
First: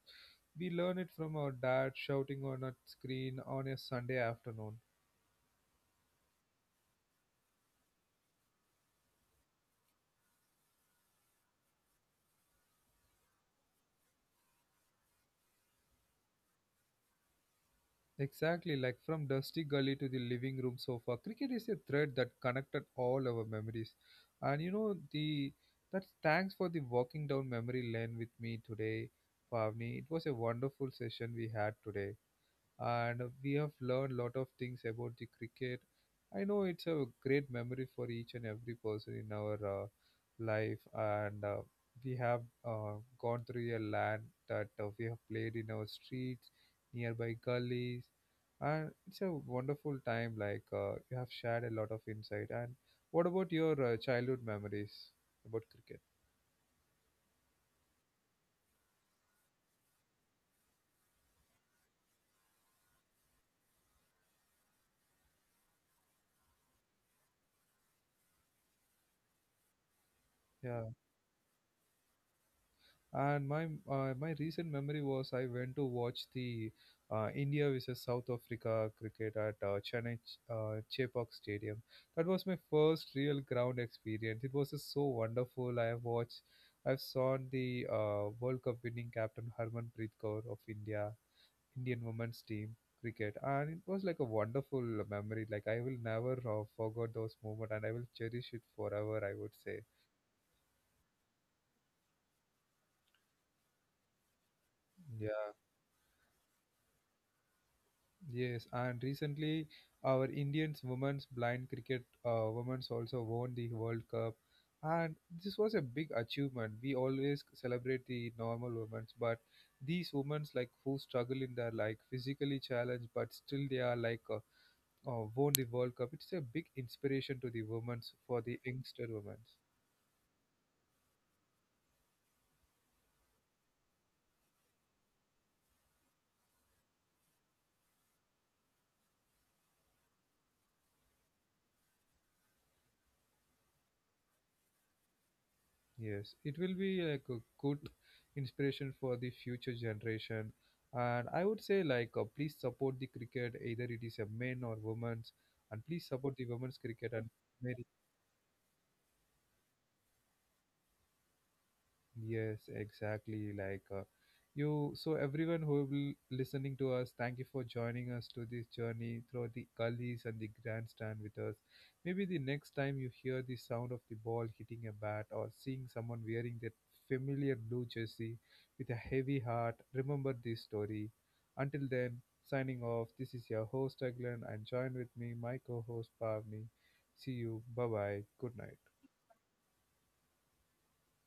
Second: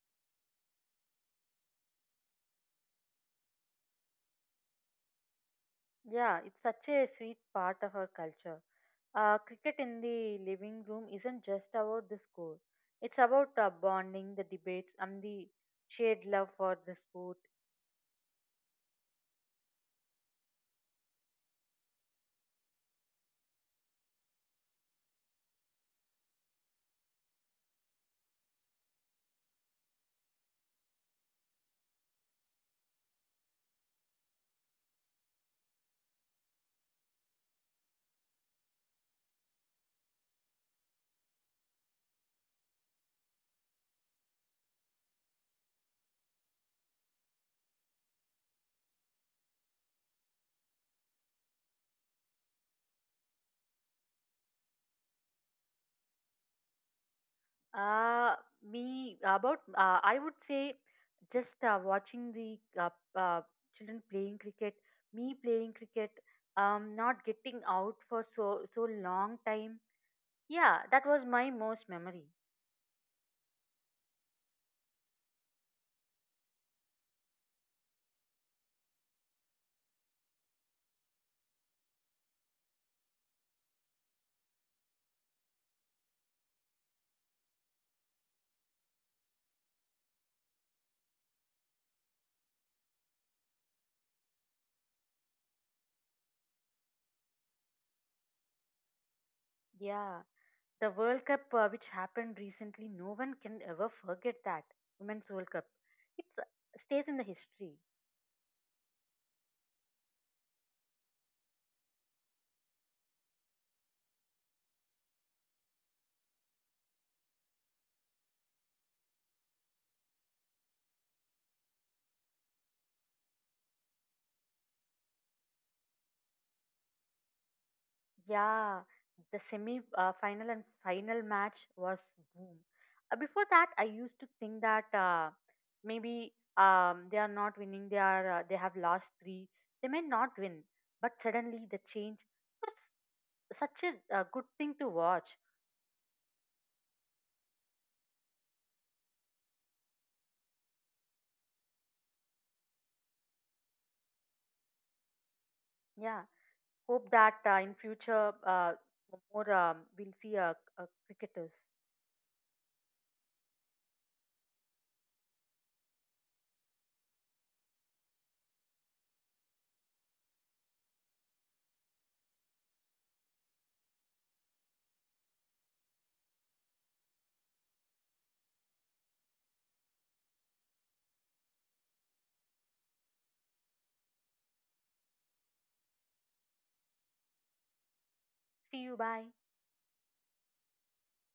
Speaker 1: We learn it from our dad shouting on a screen on a Sunday afternoon.
Speaker 2: Yeah, it's such a sweet part of our culture. Cricket in the living room isn't just about the score, it's about bonding, the debates, and the shared love for the sport.
Speaker 1: Exactly, like from dusty gully to the living room sofa. Cricket is a thread that connected all our memories. And you know, the that's thanks for the walking down memory lane with me today, Pavni. It was a wonderful session we had today. And we have learned lot of things about the cricket. I know it's a great memory for each and every person in our life, and we have gone through a land that we have played in our streets, nearby gullies, and it's a wonderful time. Like you have shared a lot of insight. And what about your childhood memories about cricket?
Speaker 2: Uh, Me about I would say just watching the uh, children playing cricket, me playing cricket, not getting out for so so long time. Yeah,
Speaker 1: Yeah.
Speaker 2: that was my most memory.
Speaker 1: And my my recent memory was I went to watch the India versus South Africa cricket at Chennai Chepauk Stadium. That was my first real ground experience. It was just so wonderful. I have watched, I've saw the World Cup winning captain Harmanpreet Kaur of India, Indian women's team cricket, and it was like a wonderful memory. Like I will never forget those moment, and I will cherish it forever. I would say,
Speaker 2: Yeah. The World Cup, which happened recently, no one can ever forget that Women's
Speaker 1: yeah.
Speaker 2: World Cup. It's stays in the history.
Speaker 1: Yes, and recently our Indians women's blind cricket women's also won the World Cup, and this was a big achievement. We always celebrate the normal women's, but these women's like who struggle in their like physically challenged, but still they are like won the World Cup. It's a big inspiration to the women's for the
Speaker 2: Yeah,
Speaker 1: youngster
Speaker 2: the
Speaker 1: women's.
Speaker 2: semi final and final match was boom. Before that, I used to think that maybe they are not winning. They are they have lost three. They may not win, but suddenly the change was such a good thing to watch.
Speaker 1: Yes, it will be like a good inspiration for the future generation. And I would say like please support the cricket, either it is a men or women's, and please
Speaker 2: Yeah,
Speaker 1: support the women's
Speaker 2: hope
Speaker 1: cricket and
Speaker 2: that in
Speaker 1: men.
Speaker 2: future more we'll see cricketers.
Speaker 1: Yes, exactly. Like you, so everyone who will listening to us, thank you for joining us to this journey through the gullies and the grandstand with us. Maybe the next time you hear the sound of the ball hitting a bat or seeing someone wearing that familiar blue jersey with a heavy heart, remember this story. Until then, signing off. This is your host Aglan, and join with me, my co-host Pavni. See you. Bye bye. Good
Speaker 2: See you.
Speaker 1: night.
Speaker 2: Bye.